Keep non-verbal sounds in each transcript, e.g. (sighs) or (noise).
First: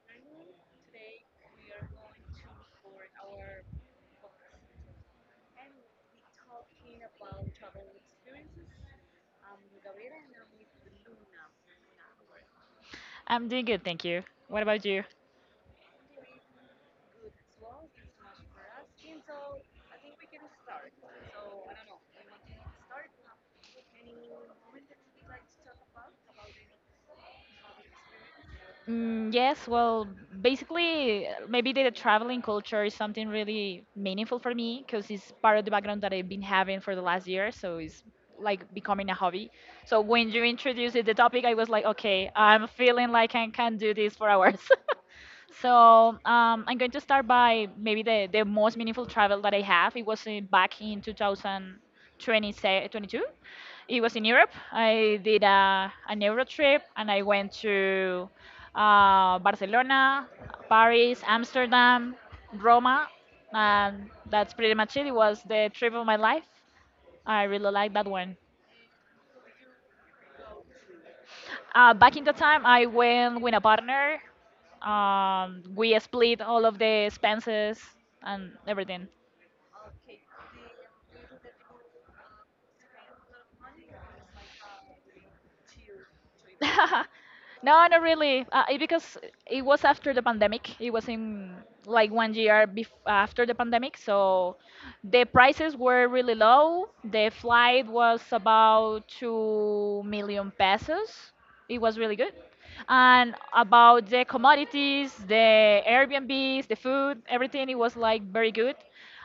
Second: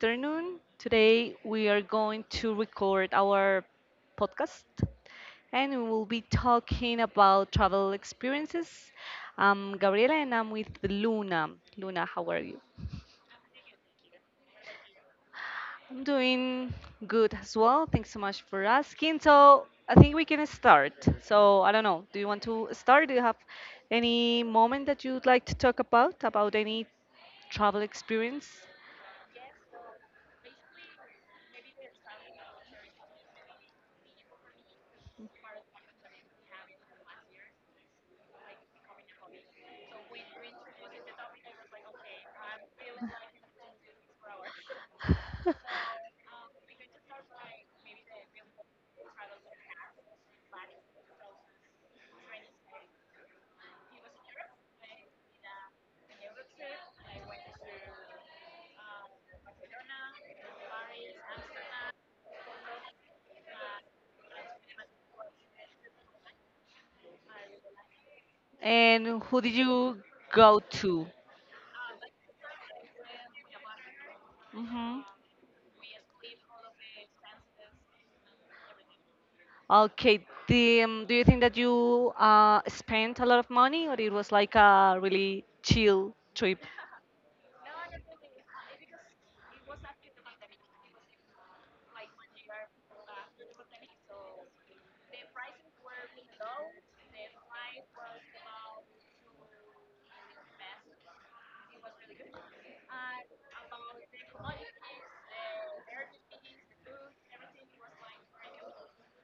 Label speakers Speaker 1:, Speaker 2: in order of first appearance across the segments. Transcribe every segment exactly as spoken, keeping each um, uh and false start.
Speaker 1: afternoon. Today we are going to record our podcast and we will be talking about travel experiences. I'm Gabriela and I'm with Luna. Luna, how are you?
Speaker 2: I'm doing good, thank you. What about you?
Speaker 1: I'm doing good as well. Thanks so much for asking. So I think we can start. So I don't know. Do you want to start? Do you have any moment that you'd like to talk about, about any travel experience?
Speaker 2: Mm, yes, well, basically, uh, maybe the traveling culture is something really meaningful for me because it's part of the background that I've been having for the last year. So it's like becoming a hobby. So when you introduced the topic, I was like, okay, I'm feeling like I can do this for hours. (laughs) So um, I'm going to start by maybe the, the most meaningful travel that I have. It was uh, back in twenty twenty-two. It was in Europe. I did a, an Euro trip and I went to uh, Barcelona, Paris, Amsterdam, Roma, and that's pretty much it. It was the trip of my life. I really like that one.
Speaker 1: And who did you go to?
Speaker 2: Uh, back in the time, I went with a partner.
Speaker 1: Hmm.
Speaker 2: Um, we split all of the expenses and everything.
Speaker 1: Okay, the, um, do you think that you uh, spent a lot of money, or it was like a really chill trip?
Speaker 2: (laughs) No, not really. Uh, it- because it was after the pandemic. It was in like one year bef- after the pandemic, so the prices were really low. The flight was about two million pesos. It was really good. And about the commodities, the Airbnbs, the food, everything, it was like very good.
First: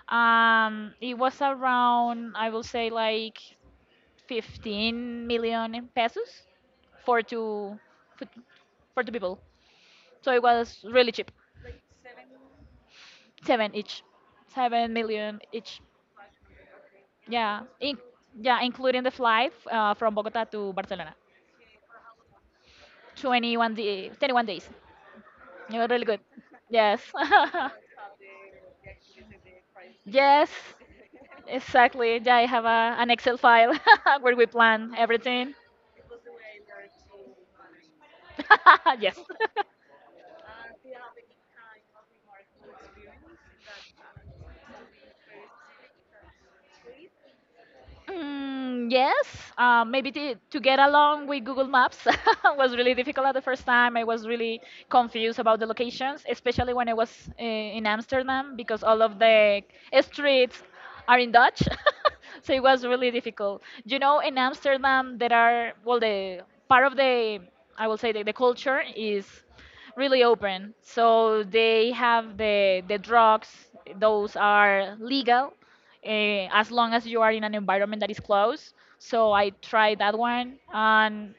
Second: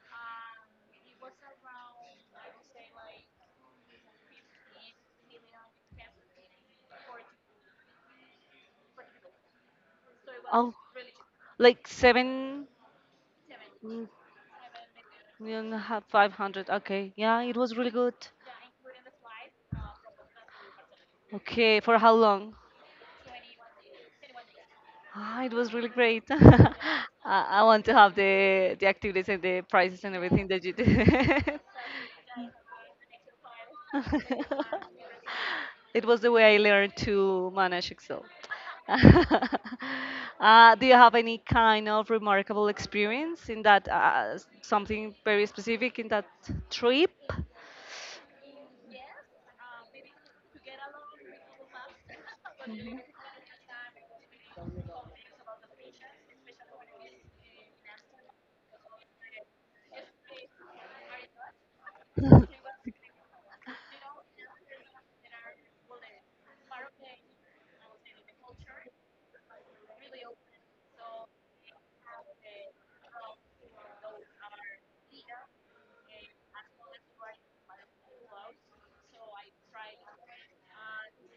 Speaker 2: Um, it was around, I will say, like fifteen million pesos for two for, for two people. So it
Speaker 1: Oh,
Speaker 2: was really cheap.
Speaker 1: like seven,
Speaker 2: Seven each.
Speaker 1: mm,
Speaker 2: Seven million
Speaker 1: and a
Speaker 2: each.
Speaker 1: half, five hundred. Okay, yeah, it
Speaker 2: Yeah.
Speaker 1: was really
Speaker 2: In,
Speaker 1: good.
Speaker 2: yeah, including the flight uh, from Bogota to Barcelona.
Speaker 1: Okay, for how long?
Speaker 2: twenty-one day, twenty-one days.
Speaker 1: Ah, it was
Speaker 2: It was
Speaker 1: really
Speaker 2: really good.
Speaker 1: great. (laughs) I,
Speaker 2: Yes.
Speaker 1: I
Speaker 2: (laughs)
Speaker 1: want to have the the activities and the prices and everything
Speaker 2: Yes.
Speaker 1: that you did. (laughs)
Speaker 2: Exactly. Yeah, I have a, an Excel file (laughs) where we plan
Speaker 1: (laughs)
Speaker 2: everything.
Speaker 1: it was the way I learned to manage Excel. (laughs)
Speaker 2: (laughs) Yes. (laughs)
Speaker 1: Uh, do you have any kind of remarkable experience in that, uh, s- something very specific in that trip?
Speaker 2: Mm, yes, uh, maybe to, to get along with Google Maps (laughs) was really
Speaker 1: Mhm.
Speaker 2: difficult at the first time. I was really confused about the locations, especially when I was uh, in Amsterdam because all of the streets are in Dutch. (laughs) So it was really difficult. You know, in Amsterdam, there are, well, the part of the, I will say, the, the culture is really open. So they have the, the drugs, those are legal uh, as long as you are in an environment that is closed. So I tried that one. And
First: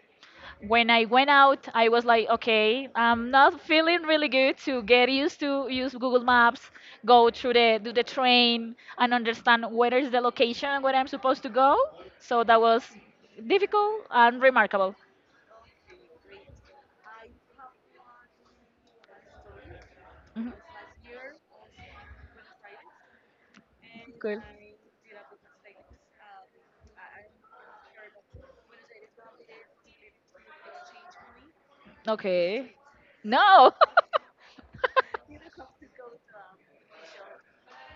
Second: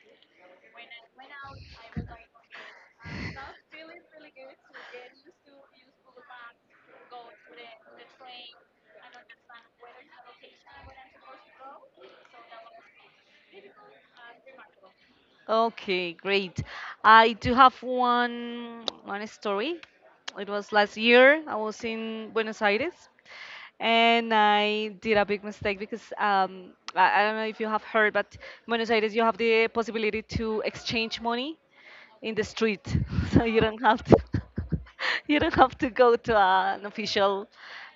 Speaker 2: when I went out, I was like, okay, I'm not feeling really good to get used to use Google Maps, go through the do the train, and understand where is the location and where I'm supposed to go. So that was difficult and remarkable.
Speaker 1: Okay, great. I do have one one story. It
Speaker 2: Mhm.
Speaker 1: was last year. I was in Buenos Aires, and
Speaker 2: Cool.
Speaker 1: I did a big mistake because um, I, I don't know if you have heard, but Buenos Aires you have the possibility to exchange money in the
Speaker 2: Okay.
Speaker 1: street. (laughs) So you
Speaker 2: No.
Speaker 1: don't
Speaker 2: (laughs)
Speaker 1: have to, (laughs) you don't have to go to uh, an official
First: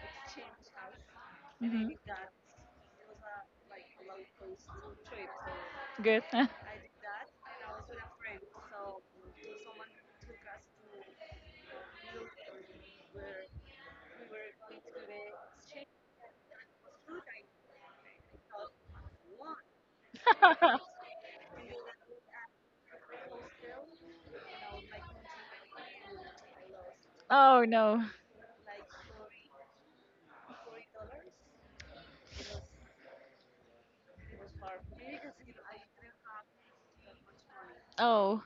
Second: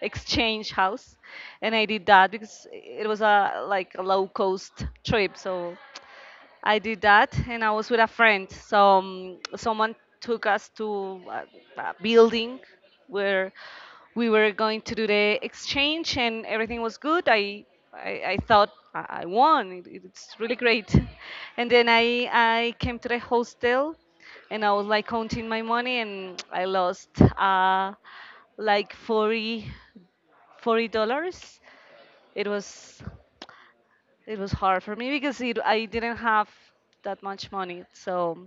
Speaker 1: exchange house. And I did that because it was a like a low cost trip, so
Speaker 2: Good. (laughs)
Speaker 1: I did that, and I was with a friend. So um, someone took us to a, a building where we were going to do the exchange, and everything was good. I I, I thought I I won. It, it- it's really great. (laughs) And then I I came to the hostel, and I was like counting my money, and (tsk) I lost
Speaker 2: Oh
Speaker 1: uh,
Speaker 2: no.
Speaker 1: like forty forty dollars. It was, it was hard for me because it, I didn't have that much money. So,
Speaker 2: Oh.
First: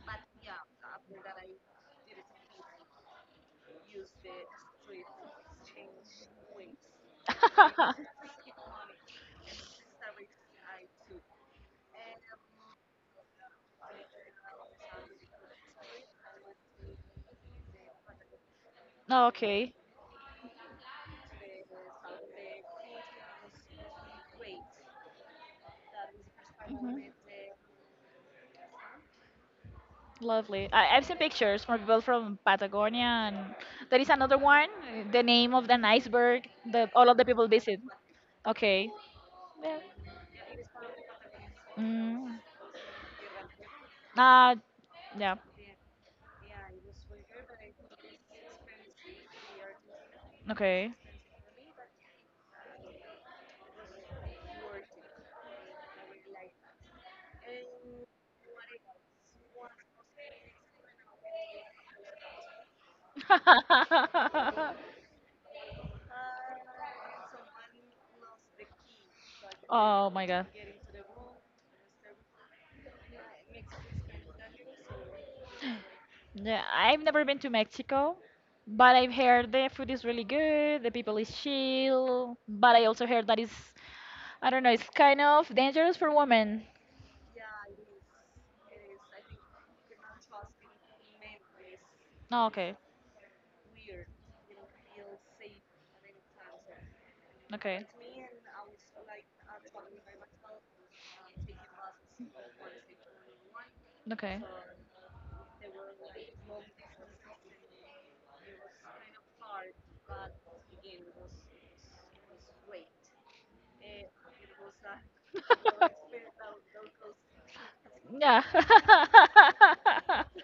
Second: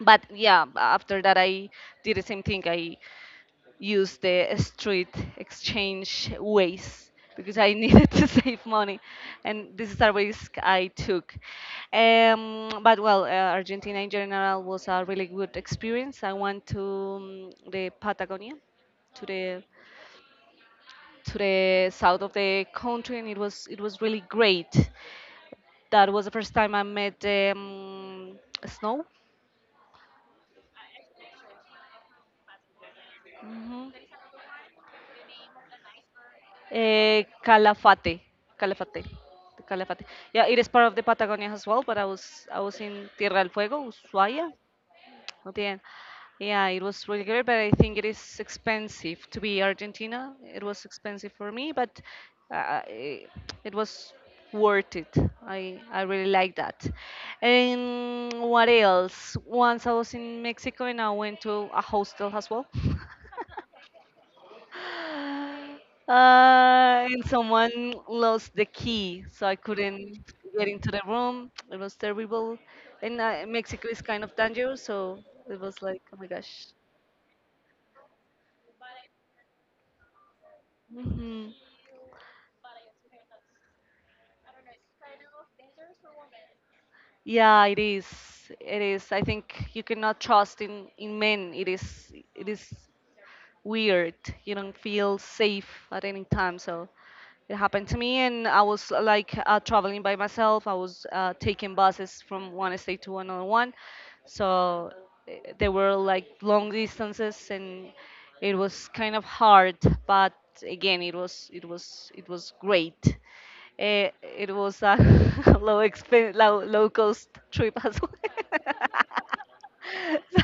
Speaker 1: but yeah, after that I did the same thing. I used the street exchange ways because I needed (laughs)
Speaker 2: (laughs)
Speaker 1: to save money, and this is a risk I took. Um, but well, uh, Argentina in general was a really good experience. I went to um, the Patagonia, to
Speaker 2: Oh,
Speaker 1: the
Speaker 2: okay.
Speaker 1: to the south of the country, and it was, it was really great. That was the first time I
Speaker 2: Mhm.
Speaker 1: met um, snow.
Speaker 2: Lovely. I, I've seen pictures from people from Patagonia, and there is another one. The name of an iceberg that all of
Speaker 1: Uh,
Speaker 2: the people visit.
Speaker 1: Calafate,
Speaker 2: Okay.
Speaker 1: Calafate, the
Speaker 2: Yeah.
Speaker 1: Calafate. Yeah, it is part of the Patagonia as well. But I
Speaker 2: mm,
Speaker 1: was I was in Tierra del Fuego, Ushuaia,
Speaker 2: uh, yeah,
Speaker 1: at the end. Yeah, it was really great, but I think it is expensive to be Argentina. It was
Speaker 2: okay. (laughs)
Speaker 1: expensive for me, but uh, it, it was worth it. I I really like that. And what else? Once I was in Mexico and I went to a hostel as well. (laughs) Uh, and someone lost the key, so I
Speaker 2: Oh
Speaker 1: couldn't
Speaker 2: my god.
Speaker 1: get into the room. It was terrible. And uh, Mexico is kind of dangerous, so it was like, oh my
Speaker 2: Yeah,
Speaker 1: gosh.
Speaker 2: I've never been to Mexico, but I've heard the food is really good, the people is
Speaker 1: Hmm.
Speaker 2: chill, but I also heard that it's, I don't know, it's kind of dangerous for women.
Speaker 1: Yeah, it is. It is. I think you cannot trust in in men. It is.
Speaker 2: Oh,
Speaker 1: It is
Speaker 2: okay.
Speaker 1: weird. You don't feel safe at any time. So it
Speaker 2: Okay.
Speaker 1: happened to me, and I was like uh, traveling by myself. I was uh, taking buses from one state to another one.
Speaker 2: Okay.
Speaker 1: So, eh, they were like long distances, and it was kind of hard. But again, it was it was it was great. Eh, it was a (laughs) low expen low, low cost trip as well.
Speaker 2: Yeah.
Speaker 1: (laughs)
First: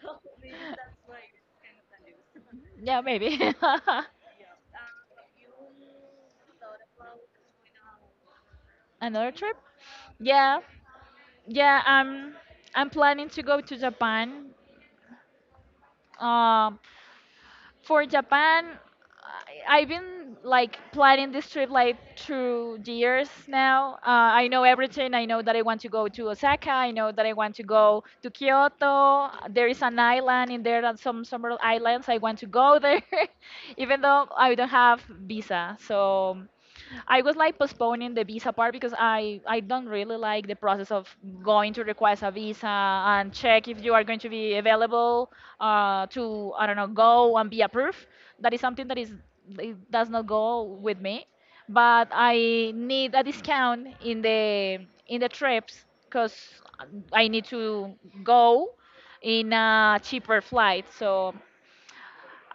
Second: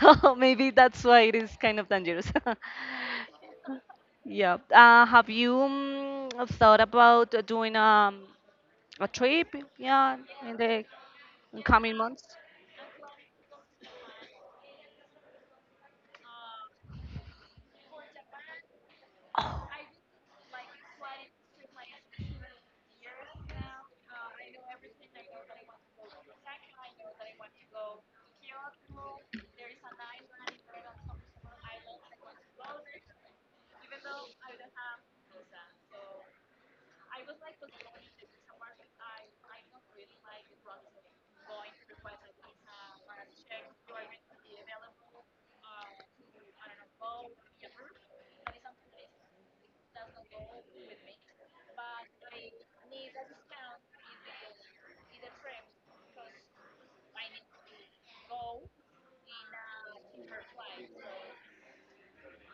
Speaker 1: So maybe that's why it is kind of dangerous. (laughs)
Speaker 2: (laughs) Yeah, maybe. (laughs)
Speaker 1: Yeah. Uh, have you mm, thought about doing um, a
Speaker 2: Another
Speaker 1: trip?
Speaker 2: trip?
Speaker 1: Yeah, in
Speaker 2: Yeah.
Speaker 1: the
Speaker 2: Yeah,
Speaker 1: coming months.
Speaker 2: I'm I'm planning to go to Japan. Um For Japan, I- I've been like planning this trip like two years now. Uh, I know everything. I know that I want to go to Osaka. I know that I want to go to Kyoto. There is an island in there and some summer islands. I want to go there, (laughs) even though I don't have visa. So I was like postponing the visa part because I I don't really like the process of going to request a visa and check if you are going to be available uh, to I don't know go and be approved. That is something that is it does not go with me. But I need a discount in the in the trips because I need to go in a cheaper flight. So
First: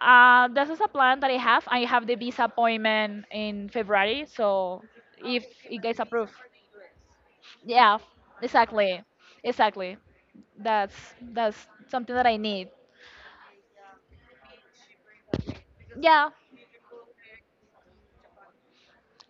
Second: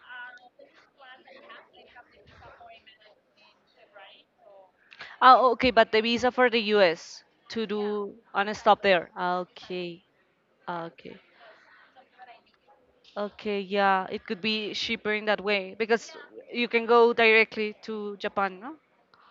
Speaker 2: uh, this is a plan that I have. I have the visa appointment in February, so if
Speaker 1: Oh, okay,
Speaker 2: it
Speaker 1: but the
Speaker 2: gets
Speaker 1: visa
Speaker 2: approved,
Speaker 1: for the U S to
Speaker 2: yeah,
Speaker 1: do and stop
Speaker 2: exactly,
Speaker 1: there.
Speaker 2: exactly.
Speaker 1: Okay,
Speaker 2: That's
Speaker 1: okay.
Speaker 2: that's something that I need.
Speaker 1: Okay, yeah, it could be cheaper in that way because
Speaker 2: Yeah,
Speaker 1: you can go directly to Japan, no?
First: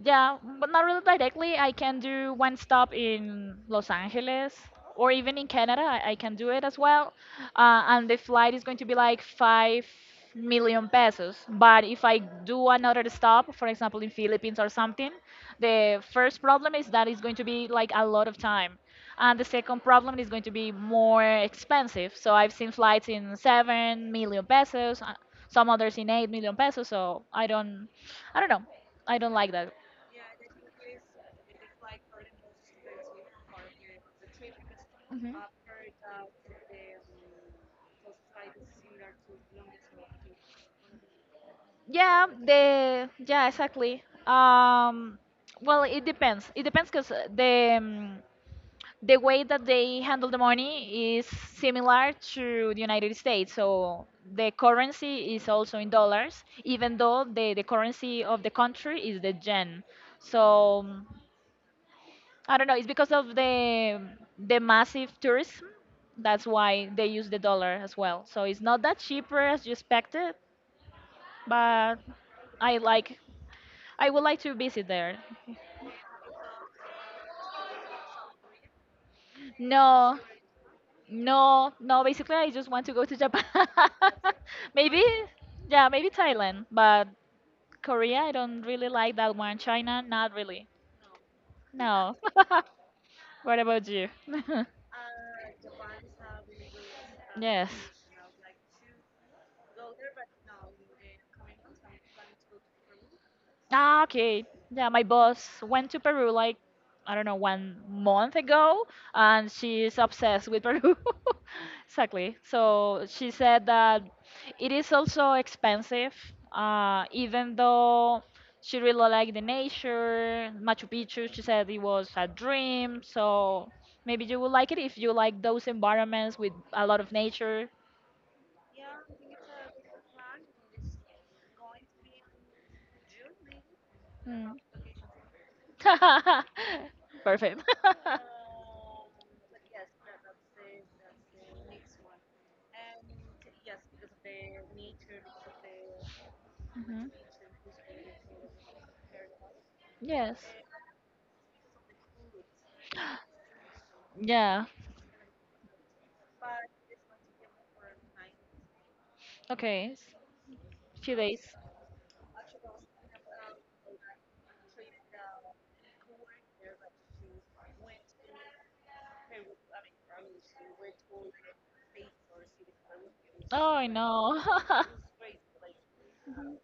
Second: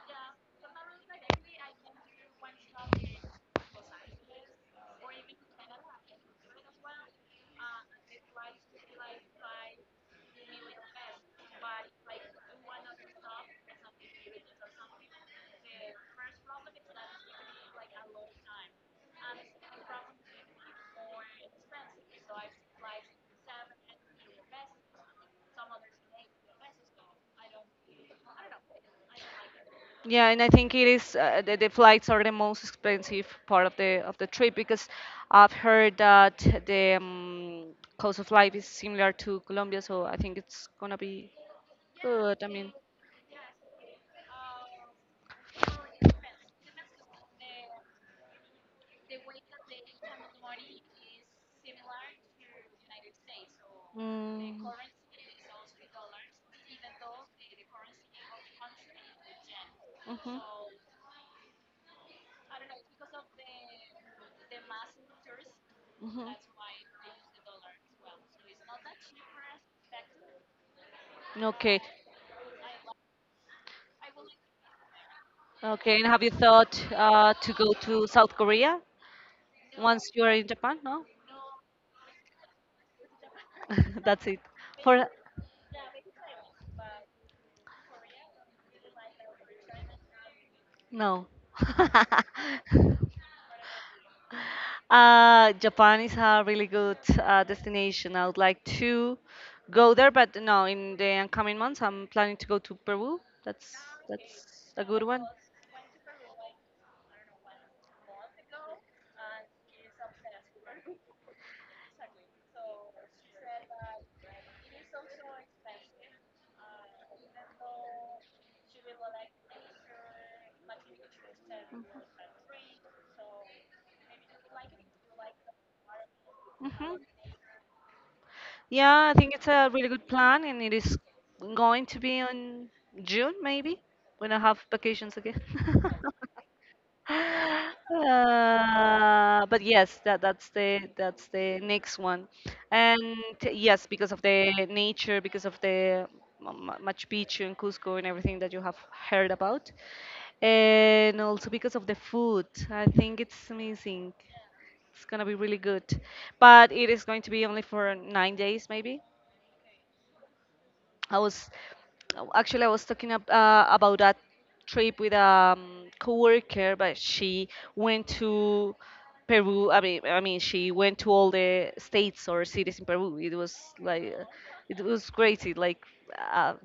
Speaker 2: Yeah, but not really directly. I can do one stop in Los Angeles or even in Canada. I, I can do it as well. Uh, and the flight is going to be like five million pesos. But if I do another stop, for example, in Philippines or something, the first problem is that it's going to be like a lot of time. And the second problem is going to be more expensive. So I've seen flights in seven million pesos, uh, some others in eight million pesos. So I don't, I don't know. I don't like that.
Speaker 1: Yeah, and I think it is uh, the, the flights are the most expensive part of the of the trip because
Speaker 2: hmm
Speaker 1: I've heard that the um, cost of life is similar to Colombia, so I think it's gonna be
Speaker 2: Yeah,
Speaker 1: good. I mean,
Speaker 2: the yeah, exactly. Um, well, it depends. It depends because the um, the way that they handle the money is similar to the United States. So the
Speaker 1: mm,
Speaker 2: currency is also in dollars, even though the the currency of the country is the yen.
Speaker 1: mhm.
Speaker 2: So um, I don't know. It's because of the the massive tourism.
Speaker 1: Mhm.
Speaker 2: That's why they use the dollar as well. So it's not that cheaper as you expected,
Speaker 1: Okay.
Speaker 2: but I like. I would like to visit there.
Speaker 1: Okay. And have you thought uh, to go to South Korea once
Speaker 2: No,
Speaker 1: you are in Japan? No.
Speaker 2: no, no. Basically, I just want to go to Japan.
Speaker 1: (laughs) That's it.
Speaker 2: (laughs) Maybe,
Speaker 1: For
Speaker 2: yeah, maybe Thailand, but Korea, I don't really like that one. China, not really.
Speaker 1: no.
Speaker 2: No.
Speaker 1: (laughs)
Speaker 2: (laughs) What about you? (laughs)
Speaker 1: Uh, Japan is a really good uh,
Speaker 2: Yes.
Speaker 1: destination. I would like to go there, but no, in the coming months, I'm planning to go to Peru. That's
Speaker 2: Ah, okay.
Speaker 1: that's a
Speaker 2: Yeah, my
Speaker 1: good one.
Speaker 2: boss went to Peru like I don't know one month ago, and she's obsessed with Peru. (laughs) Exactly. So she said that it is also expensive, uh, even though she really liked the nature, Machu Picchu. She said it was a dream. So maybe you will like it if you like those environments with a
Speaker 1: Mhm.
Speaker 2: lot of nature.
Speaker 1: Yeah, I think it's a really good plan, and it is going to be on June, maybe, when I
Speaker 2: Hmm.
Speaker 1: have vacations again. (laughs)
Speaker 2: (laughs) Perfect.
Speaker 1: Uh, but yes, that that's the that's the next
Speaker 2: (laughs)
Speaker 1: one, and yes, because of the nature, because of the Ma- Ma- Machu
Speaker 2: hmm
Speaker 1: Picchu and Cusco and everything that you have heard about,
Speaker 2: Yes.
Speaker 1: and also because of the food. I think it's amazing.
Speaker 2: Yeah.
Speaker 1: It's gonna be really good, but it is going to be only for nine days, maybe.
Speaker 2: Okay. s- Few
Speaker 1: I
Speaker 2: days.
Speaker 1: was actually I was talking ab- uh, about that trip with a um, coworker, but she went to Peru. I mean, I mean, she went to all the states or cities in Peru. It was
Speaker 2: Oh, I
Speaker 1: like, uh,
Speaker 2: know.
Speaker 1: it
Speaker 2: (laughs)
Speaker 1: was crazy. Like, uh,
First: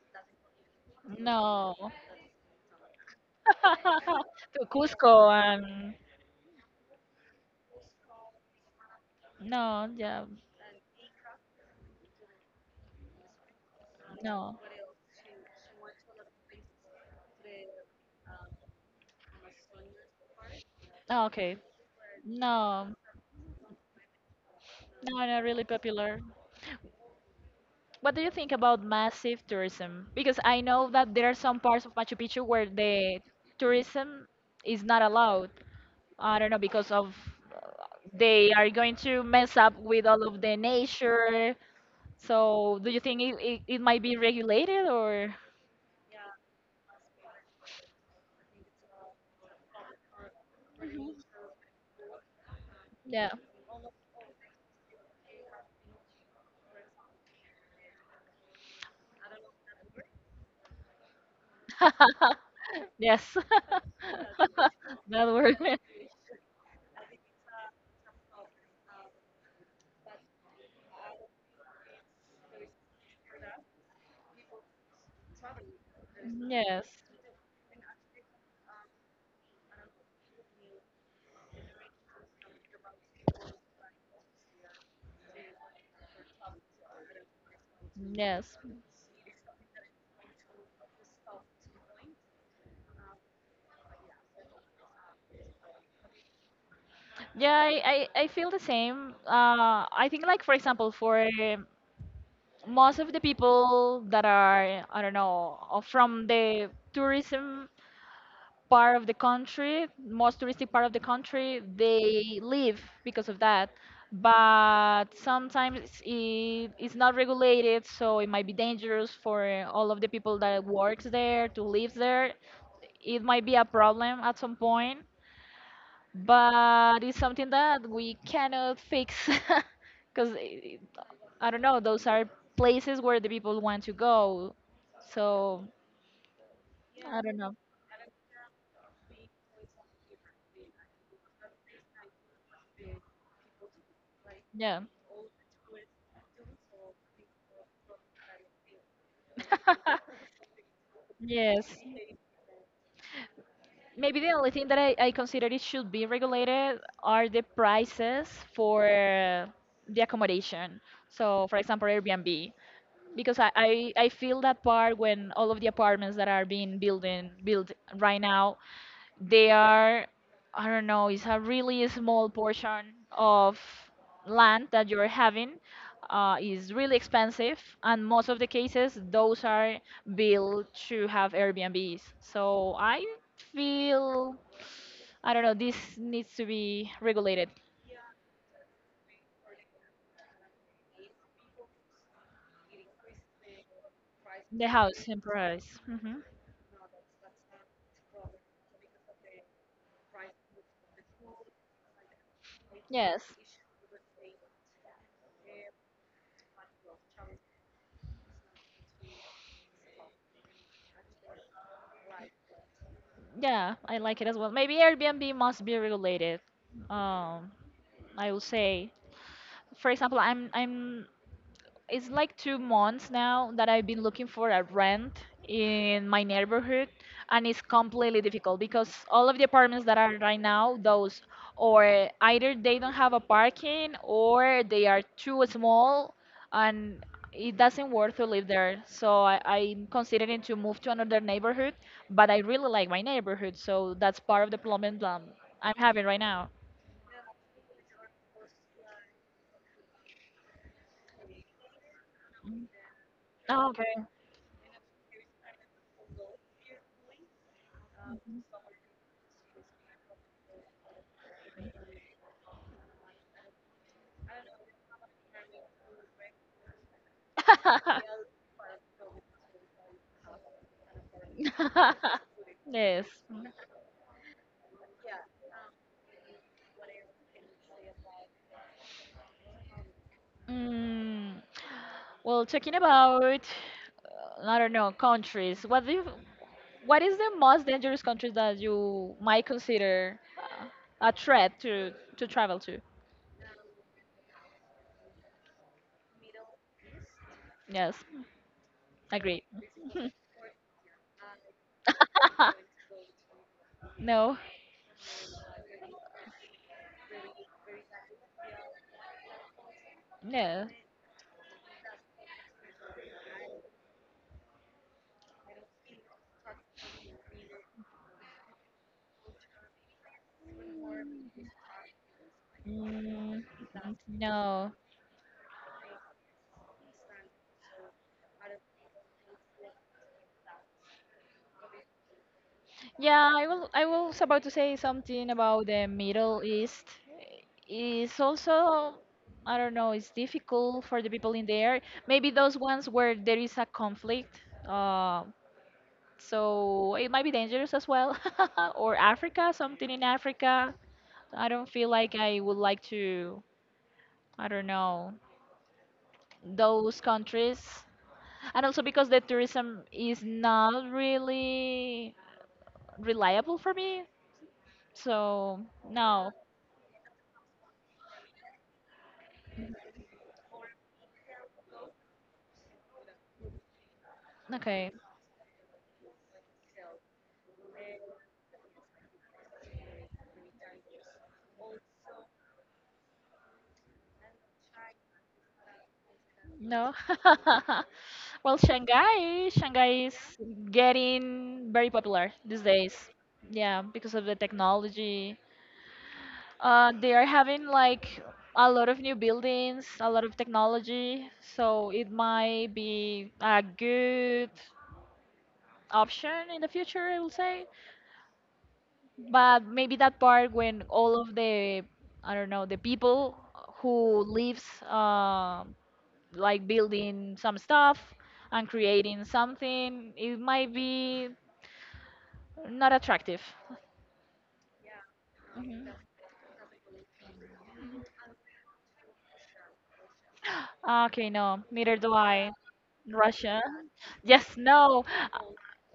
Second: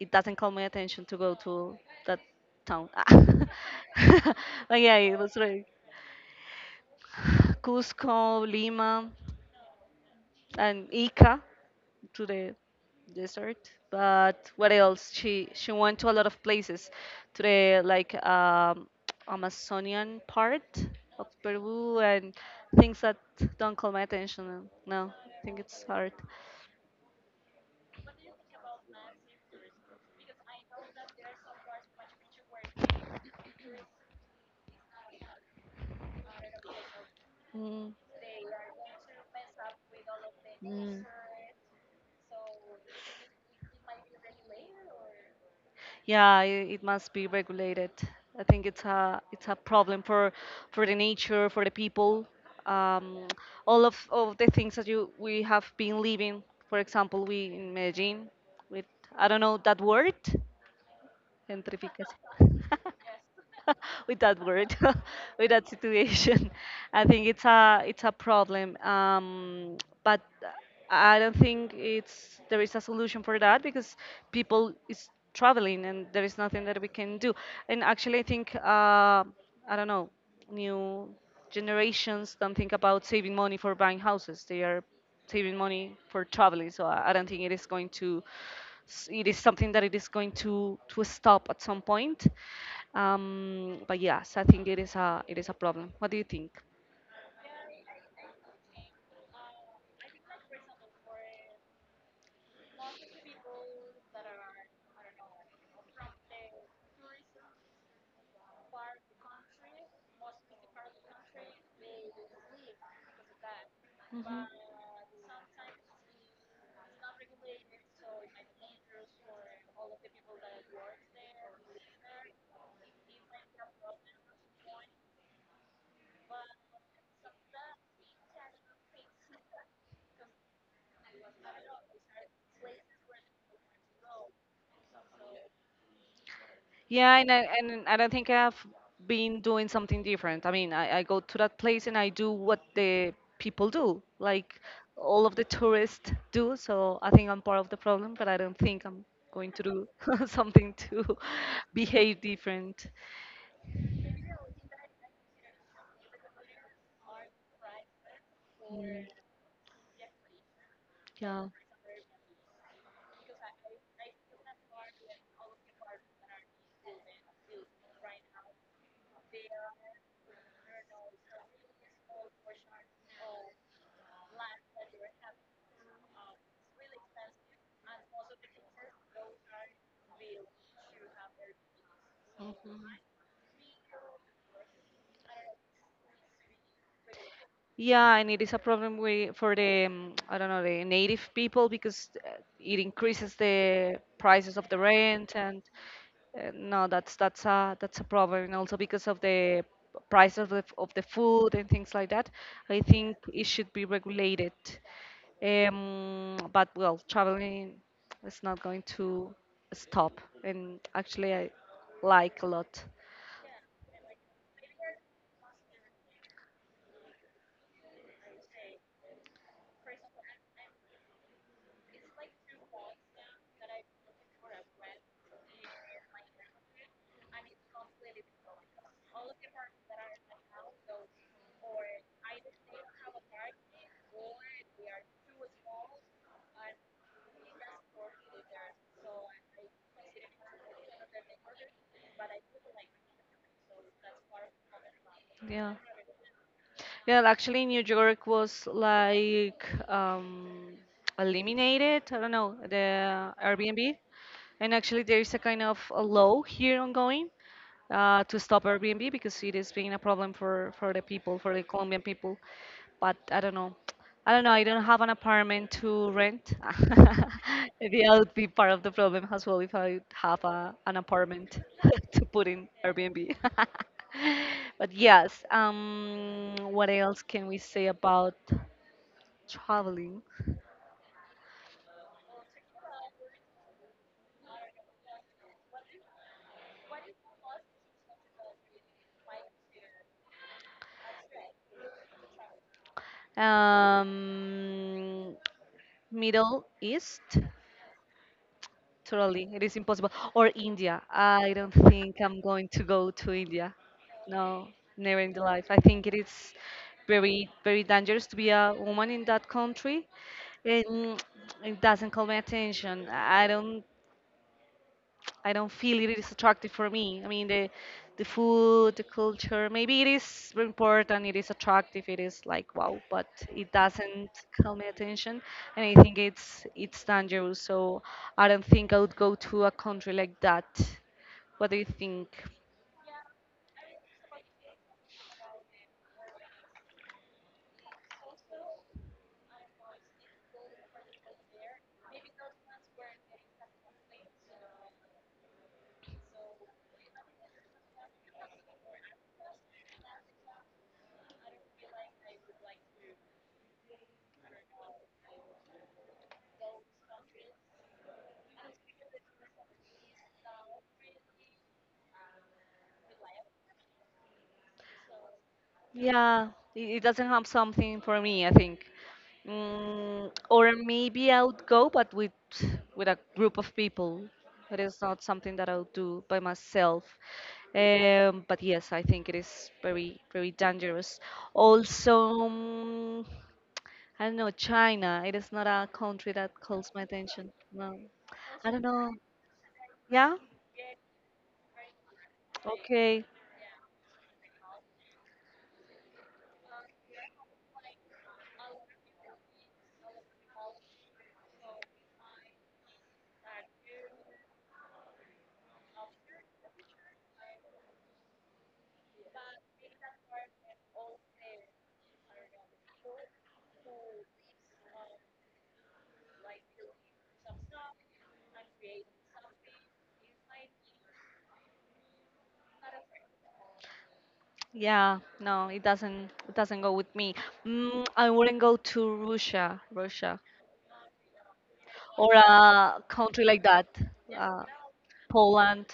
Speaker 1: it doesn't call my attention to go
Speaker 2: No.
Speaker 1: to that town. (laughs)
Speaker 2: (laughs) To
Speaker 1: but yeah, it
Speaker 2: Cusco
Speaker 1: was like
Speaker 2: and
Speaker 1: (sighs) Cusco, Lima
Speaker 2: no, yeah,
Speaker 1: and Ica, to the desert. But
Speaker 2: no.
Speaker 1: what else? She she went to a lot of places, to the like um, Amazonian part
Speaker 2: Oh,
Speaker 1: of
Speaker 2: okay.
Speaker 1: Peru and
Speaker 2: No,
Speaker 1: things that don't call my attention. uh, No,
Speaker 2: no,
Speaker 1: I
Speaker 2: not
Speaker 1: think
Speaker 2: really
Speaker 1: it's hard.
Speaker 2: popular. What do you think about massive tourism? Because I know that there are some parts of Machu Picchu where the tourism is not allowed. I don't know because of uh,
Speaker 1: Mm,
Speaker 2: they are going to mess up with all of the
Speaker 1: mm.
Speaker 2: nature. So do you think it, it, it might be regulated or
Speaker 1: Yeah, it, it must be regulated. I think it's a, it's a problem for for the nature, for the people, um,
Speaker 2: yeah.
Speaker 1: all of, all of the things that you we have been living. For example, we in Medellin with, I don't know that word,
Speaker 2: (laughs)
Speaker 1: gentrification. (laughs)
Speaker 2: Yes.
Speaker 1: (laughs) with that word, (laughs)
Speaker 2: (laughs) That
Speaker 1: with
Speaker 2: word.
Speaker 1: that
Speaker 2: (laughs)
Speaker 1: situation. (laughs) I think it's a, it's a problem. Um, but I don't think it's, there is a solution for that because people is traveling and there is nothing that
Speaker 2: Yes.
Speaker 1: we can do. And actually, I think, uh, I don't know new generations don't think about saving money for buying houses. They are saving money for traveling. So I, I don't think it is going to.
Speaker 2: Yes.
Speaker 1: s- It is something that it is going to to stop at some point. Um, but yes, I think it is a, it is a problem. What do you think?
Speaker 2: Yeah, I, I, I feel the same. Uh, I think like for example, for um, most of the people that are I don't know uh, from the tourism part of the country, most touristic part of the country, they leave because of that. But sometimes it, it's not regulated, so it might be dangerous for uh, all of the people that works there to live there. It might be a problem at some point, but it's something that we cannot fix (laughs) because I don't know. Those are places where the people want to go, so
Speaker 1: Yeah,
Speaker 2: I
Speaker 1: and
Speaker 2: don't
Speaker 1: I,
Speaker 2: know.
Speaker 1: and I don't think I've been doing something different. I mean, I, I go to that place and I do what the people do, like
Speaker 2: Yeah.
Speaker 1: all of the tourists do. So I think I'm part of the problem, but I don't think I'm going to do (laughs)
Speaker 2: (laughs)
Speaker 1: something to
Speaker 2: Yes.
Speaker 1: (laughs) behave different.
Speaker 2: Maybe the only thing that I, I consider it should be regulated are the prices for the accommodation. So, for example, Airbnb, because I, I, I feel that part when all of the apartments that are being building built right now they are, I don't know, it's a really small portion of land that you're having uh, is really expensive, and most of the cases those are built to have airbnbs, so I feel, I don't know, this needs to be regulated.
Speaker 1: Yeah, and it is a problem with, for the, um, I don't know, the native people because uh, it increases the prices
Speaker 2: The
Speaker 1: of the
Speaker 2: house in
Speaker 1: rent and
Speaker 2: price. Hmm
Speaker 1: uh, no, that's that's a, that's a problem, and also because of the price of the of the food and things like that. I think
Speaker 2: yes.
Speaker 1: it should be regulated. Um, but well, traveling is not going to stop, and actually I like a lot.
Speaker 2: Yeah, I like it as well. Maybe Airbnb must be regulated. Um, I will say, for example, I'm I'm it's like two months now that I've been looking for a rent in my neighborhood, and it's completely difficult because all of the apartments that are right now, those or either they don't have a parking or they are too small, and it doesn't worth to live there. So I, I'm considering to move to another neighborhood, but I really like my neighborhood, so that's part of the problem that I'm
Speaker 1: Yeah.
Speaker 2: having right now.
Speaker 1: Yeah, actually, New York was like, um, eliminated. I don't know, the
Speaker 2: Oh, okay.
Speaker 1: Airbnb, and actually there is a kind of a law here ongoing uh, to stop Airbnb because it is being a problem for, for the people, for the Colombian people. But I don't know. I don't know. I don't have an apartment to rent. (laughs) Maybe I'll be part of the problem as well if I have a, an apartment (laughs)
Speaker 2: (laughs)
Speaker 1: to put
Speaker 2: (laughs)
Speaker 1: in
Speaker 2: Yes.
Speaker 1: Airbnb. (laughs) But yes, um, what else can we say about traveling?
Speaker 2: Mm, well, talking about, uh, I don't know, countries. What do you, what is the most dangerous country that you might consider uh, a threat to to travel to?
Speaker 1: Um, Middle East.
Speaker 2: Yes, agree.
Speaker 1: Totally, it is impossible. Or India. I don't think I'm going to
Speaker 2: (laughs)
Speaker 1: go to India.
Speaker 2: No,
Speaker 1: No, never in the life. I think it is very, very dangerous to be a woman in that country.
Speaker 2: no,
Speaker 1: And it doesn't call my attention. I don't I don't feel it is attractive for me. I mean, the the food, the culture, maybe it is very important, it is attractive, it is like wow, but
Speaker 2: mm,
Speaker 1: it
Speaker 2: mm,
Speaker 1: doesn't
Speaker 2: no.
Speaker 1: call my attention, and I think it's it's dangerous. So I don't think I would go to a country like that. What do you think?
Speaker 2: Yeah, I will. I was about to say something about the Middle East. It's also, I don't know, it's difficult for the people in there. Maybe those ones where there is a conflict, uh, so it might be dangerous as well. (laughs) Or Africa, something in Africa. I don't feel like I would like to. I don't know those countries, and also because the tourism is not really reliable for me. So no,
Speaker 1: Yeah, it it doesn't have something for me, I think. Mm, or maybe I would go, but with with a group of people. It
Speaker 2: okay.
Speaker 1: is not something that I would do by myself. Um, but yes, I think it is very, very dangerous. Also, mm, I don't know, China. It is not a country that calls
Speaker 2: No.
Speaker 1: my attention.
Speaker 2: (laughs)
Speaker 1: No,
Speaker 2: Well,
Speaker 1: I don't know.
Speaker 2: Shanghai, Shanghai is
Speaker 1: Yeah?
Speaker 2: getting very popular these days.
Speaker 1: Okay.
Speaker 2: Yeah, because of the technology. Uh, they are having like a lot of new buildings, a lot of technology, so it might be a good option in the future, I will say. But maybe that part when all of the, I don't know, the people who lives uh, like building some stuff and creating something, it might be not attractive.
Speaker 1: Yeah, no, it
Speaker 2: Mhm.
Speaker 1: doesn't it doesn't go with me. Mm, I wouldn't go to Russia, Russia,
Speaker 2: Okay, no, neither do
Speaker 1: or
Speaker 2: I.
Speaker 1: a country
Speaker 2: Russia.
Speaker 1: like that,
Speaker 2: Yes,
Speaker 1: uh,
Speaker 2: no,
Speaker 1: Poland.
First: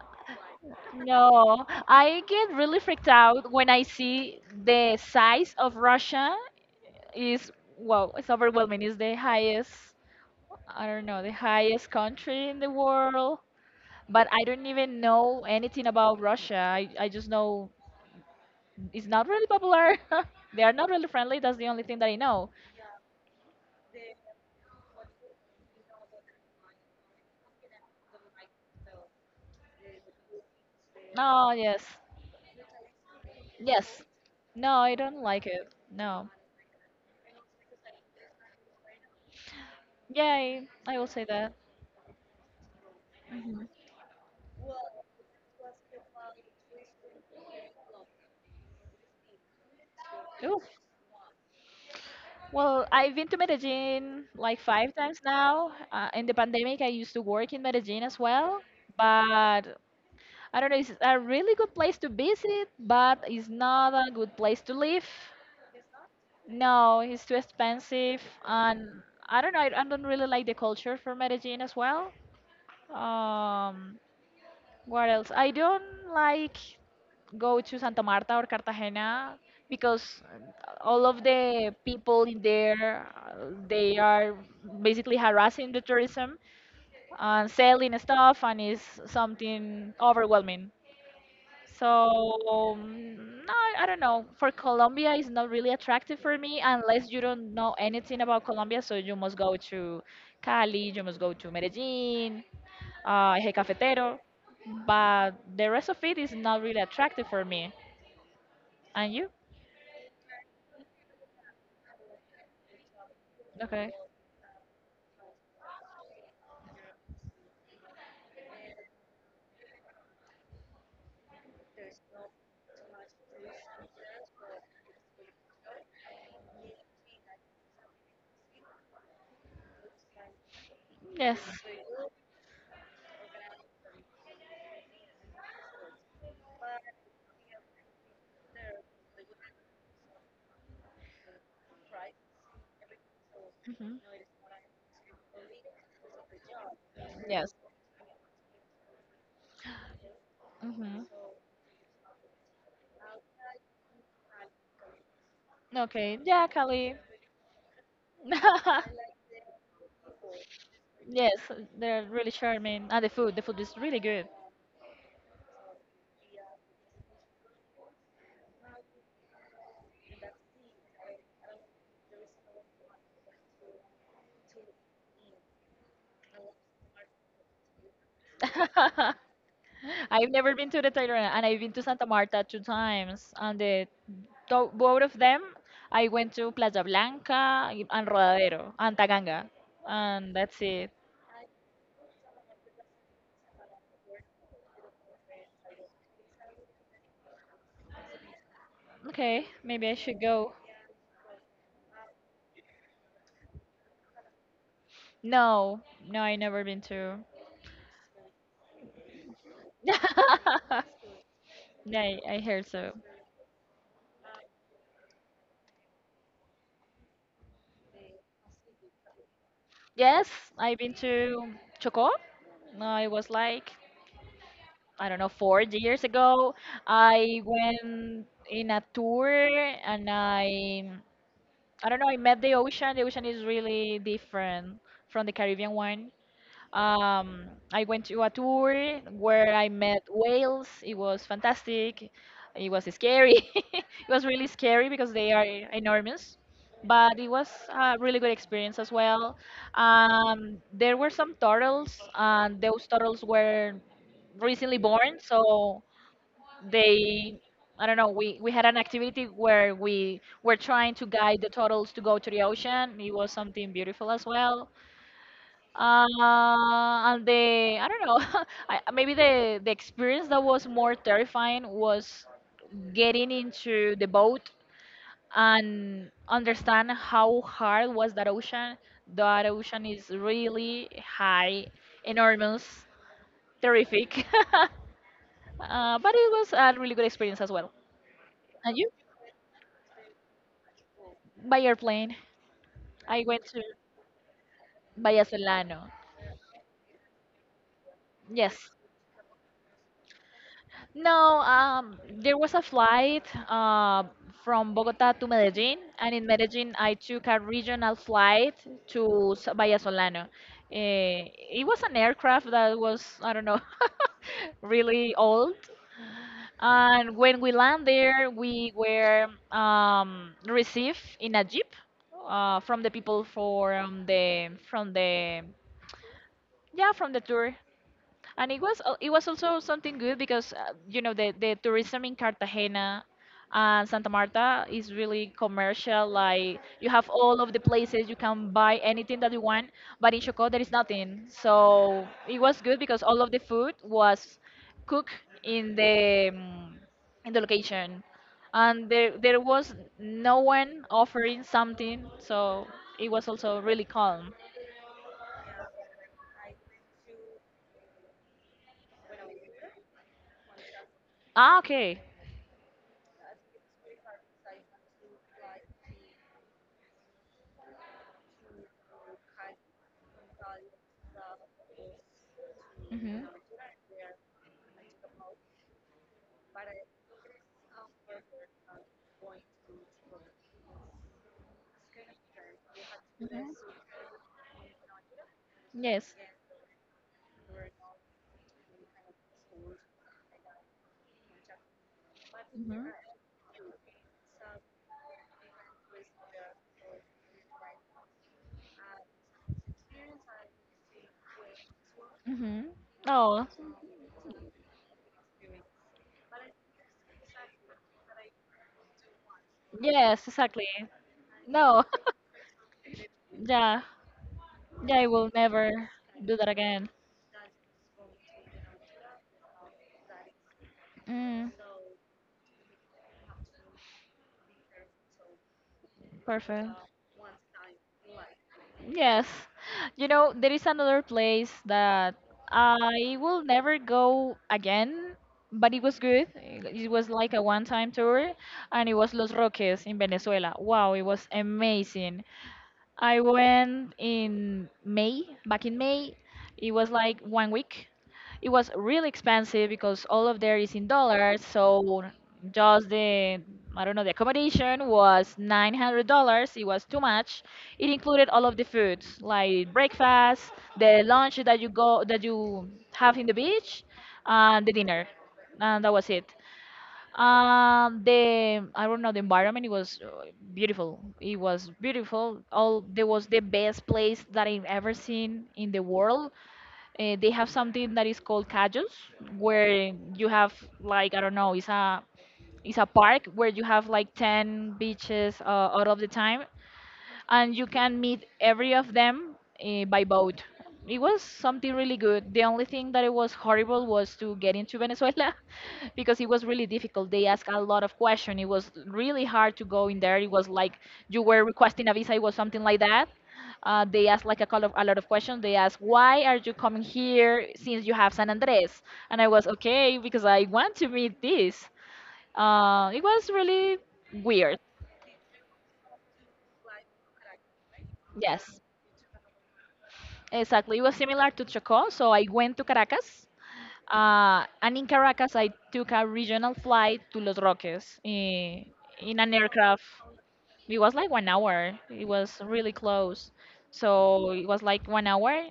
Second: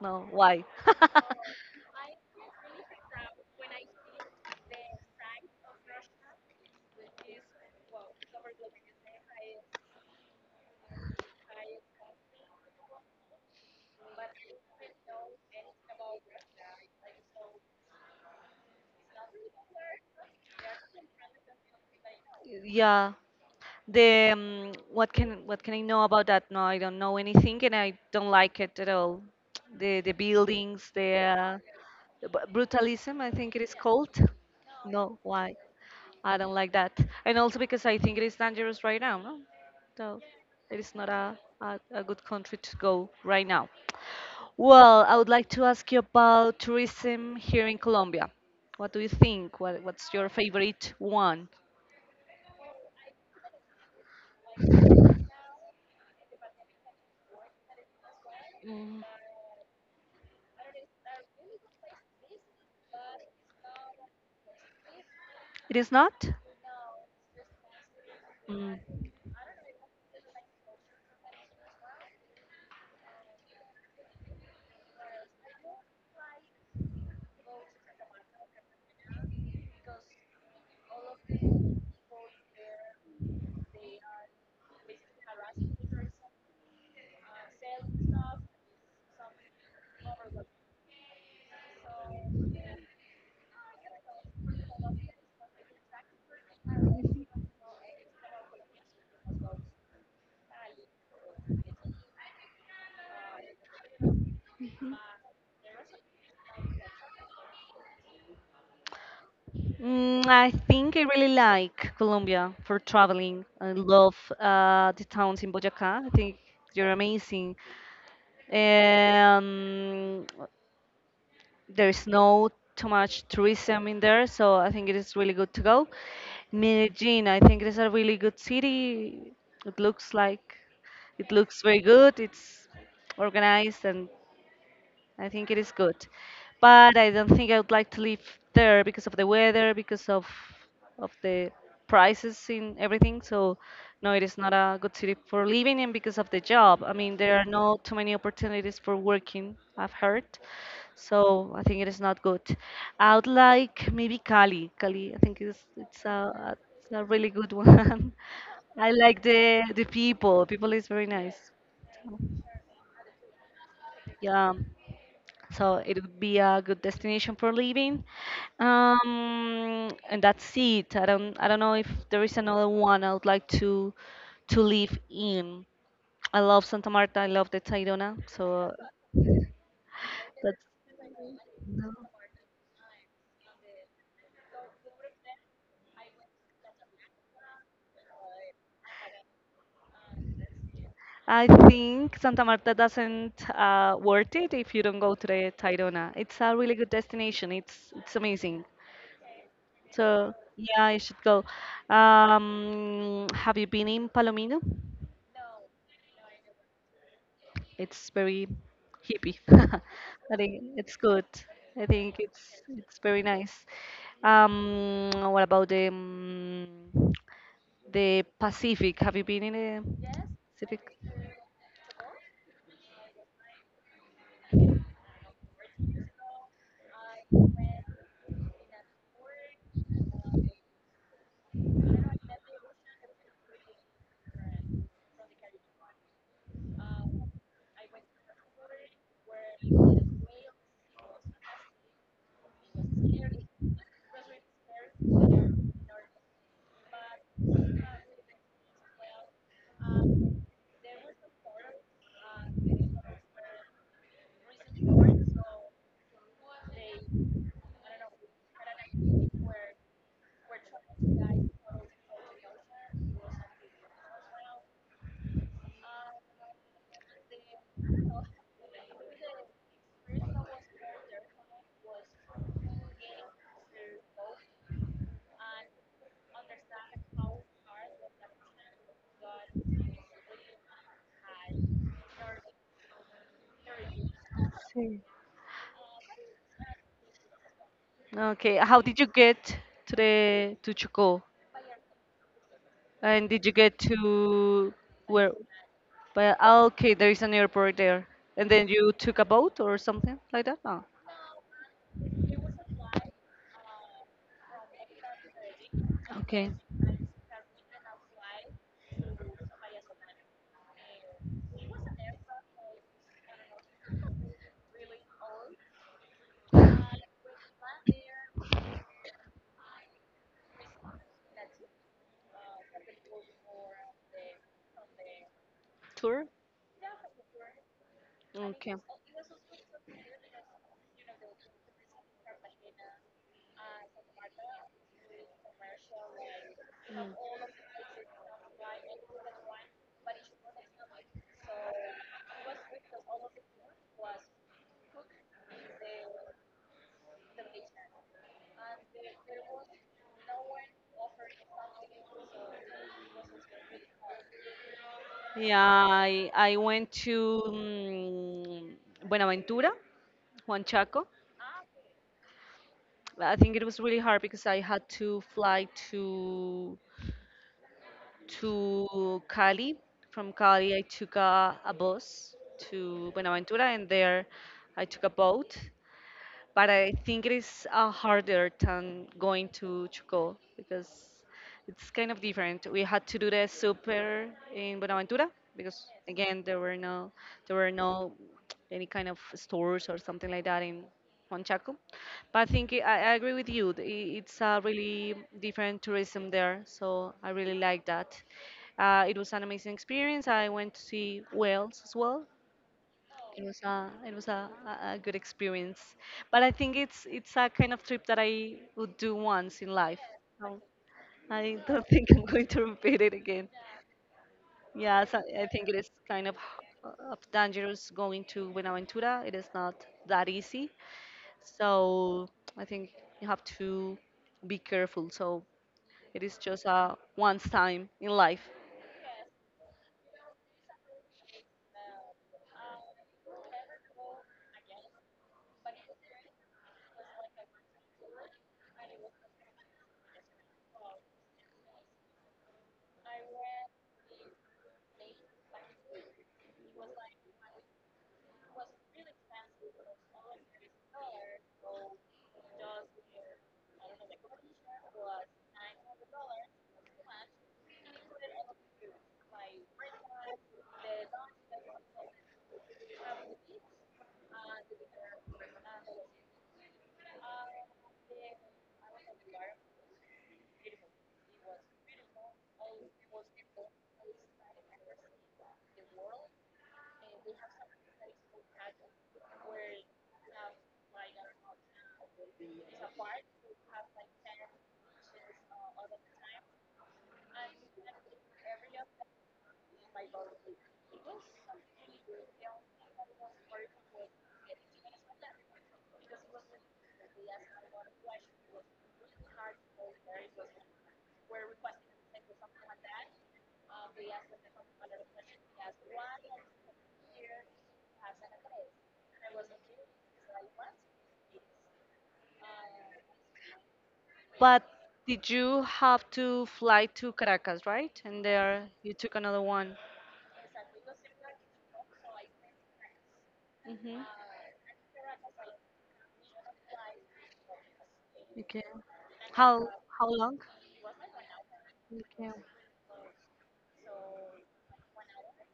Speaker 1: No, why? (laughs)
Speaker 2: no. I get really freaked out when I see the size of Russia is, wow, it's overwhelming. It's the highest, I don't know, the highest country in the world. But I don't even know anything about Russia. I, I just know it's not really popular. (laughs) They are not really friendly. That's the only thing that I know.
Speaker 1: Yeah, the um, what can what can I know about that? No, I don't know anything, and I don't like it at all. The the buildings, the,
Speaker 2: Oh,
Speaker 1: uh,
Speaker 2: yes.
Speaker 1: the bu- brutalism, I think it is
Speaker 2: Yes.
Speaker 1: called.
Speaker 2: No, I
Speaker 1: No,
Speaker 2: don't like
Speaker 1: why?
Speaker 2: it. No.
Speaker 1: I don't like that, and also because I think it is dangerous right now. No, so
Speaker 2: Yeah, I,
Speaker 1: it is
Speaker 2: I will
Speaker 1: not
Speaker 2: say
Speaker 1: a,
Speaker 2: that.
Speaker 1: a a good country to go right
Speaker 2: Mhm.
Speaker 1: now. Well, I would like to ask you about tourism here in Colombia. What do you think? What what's your
Speaker 2: Oof.
Speaker 1: favorite one?
Speaker 2: Well, I've been to Medellin like five times now. Uh, in the pandemic, I used to work in Medellin as well.
Speaker 1: Mm.
Speaker 2: But I don't know, it's a really good place to visit, but it's not a good place to live.
Speaker 1: It is not?
Speaker 2: No, it's too expensive.
Speaker 1: Mm.
Speaker 2: And I don't know, I, I don't really like the culture for Medellin as well. Um, what else? I don't like go to Santa Marta or Cartagena because all of the people in there uh, they are basically harassing the tourism and selling stuff, and it's something overwhelming. So um, no, I don't know. For Colombia, it's not really attractive for me unless you don't know anything about Colombia. So you must go to Cali, you must go to Medellin, uh, Eje Cafetero, but the rest of it is not really attractive for me. And you?
Speaker 1: Mm, I think I really like Colombia for traveling. I
Speaker 2: Okay.
Speaker 1: love uh, the towns in Boyacá. I think they're amazing. Um, there's no too much tourism in there, so I think it is really good to go. Medellin, I think it is a really good city. It looks like it
Speaker 2: Yes.
Speaker 1: looks very good. It's organized, and I think it is good, but I don't think I would like to live there because of the weather, because of of the prices in everything. So
Speaker 2: Hmm.
Speaker 1: no, it is not a good city for living in because of the job. I mean, there are
Speaker 2: Yes.
Speaker 1: not too many opportunities for working, I've heard.
Speaker 2: Hmm.
Speaker 1: So I think it is not good. I would like maybe Cali. Cali, I think it's it's a
Speaker 2: Okay. Yeah,
Speaker 1: a- it's
Speaker 2: Cali.
Speaker 1: a really good one. (laughs) I like
Speaker 2: (laughs)
Speaker 1: the the people. People is very
Speaker 2: Yes,
Speaker 1: nice.
Speaker 2: they're
Speaker 1: So,
Speaker 2: really charming. And the food, the food is really good.
Speaker 1: yeah. So it would be a good destination for living. Um, and that's it. I don't I don't know if there is another one I would like to to live in. I love Santa Marta. I love the Tayrona. So
Speaker 2: (laughs) I've never
Speaker 1: that's
Speaker 2: been to the Thailand, and I've been to Santa Marta two times. And the, tho- both of them, I went to Playa Blanca and Rodadero and Taganga, and that's it.
Speaker 1: I think Santa Marta doesn't uh, worth it if you don't go to the Tayrona. It's a really good destination. It's it's amazing.
Speaker 2: Okay, maybe I should
Speaker 1: So
Speaker 2: go.
Speaker 1: yeah, you should go. Um, have you been in Palomino?
Speaker 2: No, no, I never been to.
Speaker 1: It's very hippie. (laughs) I think it's
Speaker 2: (laughs)
Speaker 1: good. I
Speaker 2: Yeah,
Speaker 1: think
Speaker 2: I,
Speaker 1: it's
Speaker 2: I heard so.
Speaker 1: it's very nice. Um, what about the um, the Pacific? Have you been in the
Speaker 2: Yes, I've
Speaker 1: Pacific?
Speaker 2: been to Chocó. No, it was like I don't know, four years ago. I went in a tour, and I I don't know. I met the ocean. The ocean is really different from the Caribbean one. Um, I went to a tour where I met whales. It was fantastic. It was scary. (laughs) It was really scary because they are enormous, but it was a really good experience as well. Um, there were some turtles, and those turtles were recently born, so they I don't know, we, we had an activity where we were trying to guide the turtles to go to the ocean. It was something beautiful as well. Uh, and the I don't know, (laughs) I, maybe the the experience that was more terrifying was getting into the boat and understand how hard was that ocean. That ocean is really high, enormous, terrific. (laughs)
Speaker 1: Sí.
Speaker 2: Uh, but it was a really good experience as well.
Speaker 1: Okay,
Speaker 2: And
Speaker 1: how
Speaker 2: you?
Speaker 1: did you get to the to Chocó?
Speaker 2: By airplane. I
Speaker 1: And did
Speaker 2: went
Speaker 1: you
Speaker 2: to
Speaker 1: get to where?
Speaker 2: Vallasolano.
Speaker 1: But ah, okay, there is an airport there. And then
Speaker 2: Yes.
Speaker 1: you took a boat or something like that? No.
Speaker 2: No, um, there was a flight uh, from Bogota to Medellin, and in
Speaker 1: Okay.
Speaker 2: Medellin, I took a regional flight to S- Bahia Solano. Eh, it was an aircraft that was, I don't know, (laughs) really old. And when we land there, we were um, received in a jeep uh, from the people from the from the
Speaker 1: Tour?
Speaker 2: yeah, from the tour. And it
Speaker 1: Okay. Mm.
Speaker 2: was al- it was also something good because uh, you know the the tourism in Cartagena and Santa Marta is really commercial. Like, you have all of the places, you can buy anything that you want, but in Chocó there is nothing. So it was good because all of the food was cooked in the mm, in the location, and there there was no one offering something. So it was also really calm.
Speaker 1: Yeah, I, I went to mm, Buenaventura, Juan Chaco.
Speaker 2: Ah, okay.
Speaker 1: I think it was really hard because I had to fly to to Cali. From Cali, I took a, a bus to
Speaker 2: Mhm.
Speaker 1: Buenaventura, and there I took a boat. But I think it is uh, harder than going to Choco because it's kind of different. We had to do the
Speaker 2: Mhm.
Speaker 1: super in Buenaventura because
Speaker 2: Yes.
Speaker 1: again there were no there were no any kind of stores or something like that in Huanchaco. But I think I,
Speaker 2: Mhm.
Speaker 1: I agree with you. th- i- It's a really different tourism there, so I really like that. Uh, it was an amazing experience. I went to see whales as well.
Speaker 2: Mm-hmm.
Speaker 1: it
Speaker 2: Oh,
Speaker 1: was a it was a, a a good experience, but I think it's it's a kind of trip that I would do once in life.
Speaker 2: yes,
Speaker 1: So
Speaker 2: exactly.
Speaker 1: I
Speaker 2: No,
Speaker 1: don't (laughs) think I'm going to repeat it again.
Speaker 2: (laughs) yeah, yeah,
Speaker 1: Yeah,
Speaker 2: I
Speaker 1: so
Speaker 2: will
Speaker 1: I think
Speaker 2: never
Speaker 1: it is kind of
Speaker 2: do that again.
Speaker 1: h- of dangerous going to Buenaventura. It is not that easy,
Speaker 2: Mm,
Speaker 1: so I think you have to be careful. So it is just
Speaker 2: perfect.
Speaker 1: a once time in life.
Speaker 2: Yes. You know, there is another place that I will never go again, but it was good. It was like a one-time tour, and it was Los Roques in Venezuela. Wow, it was amazing. I went in May, back in May. It was like one week. It was really expensive because all of there is in dollars. So just the, I don't know, the accommodation was
Speaker 1: The environment.
Speaker 2: nine hundred dollars. It was too much. It
Speaker 1: Beautiful.
Speaker 2: included all of the
Speaker 1: It
Speaker 2: foods, like breakfast, the lunch that you go that you have in the beach, and the dinner. And that was it. Um, the I don't know, the environment. It was uh,
Speaker 1: was.
Speaker 2: beautiful. It was beautiful.
Speaker 1: It
Speaker 2: All there was
Speaker 1: was
Speaker 2: the
Speaker 1: beautiful.
Speaker 2: best place that I've ever seen in the
Speaker 1: The
Speaker 2: world.
Speaker 1: world. And
Speaker 2: Uh, they
Speaker 1: we
Speaker 2: have
Speaker 1: have some
Speaker 2: something that is
Speaker 1: places.
Speaker 2: called cajos, where you have like I don't know, it's a it's a park where you have like ten beaches uh, out of the time, and you can meet every of them uh, by boat. It was something really good. The only thing that it was horrible was to get into Venezuela (laughs) because it was really difficult. They asked a lot of questions. It was really hard to go in there. It was like you were requesting a visa. It was something like that. Uh, they asked like a, couple of, a lot of questions. They asked, "Why are you coming here since you have San Andres?" And I was okay because I want to meet this. Uh, it was really weird.
Speaker 1: But did you have to fly to Caracas, right? And
Speaker 2: Yes.
Speaker 1: there you took another one.
Speaker 2: Exactly. It was similar to Chocó. So I went to Caracas.
Speaker 1: Hmm.
Speaker 2: Uh, and in Caracas, I took a regional flight to Los Roques
Speaker 1: Okay.
Speaker 2: in, in an
Speaker 1: How
Speaker 2: aircraft.
Speaker 1: how long?
Speaker 2: It was like one hour. It
Speaker 1: Okay.
Speaker 2: was really close. So it was like one hour.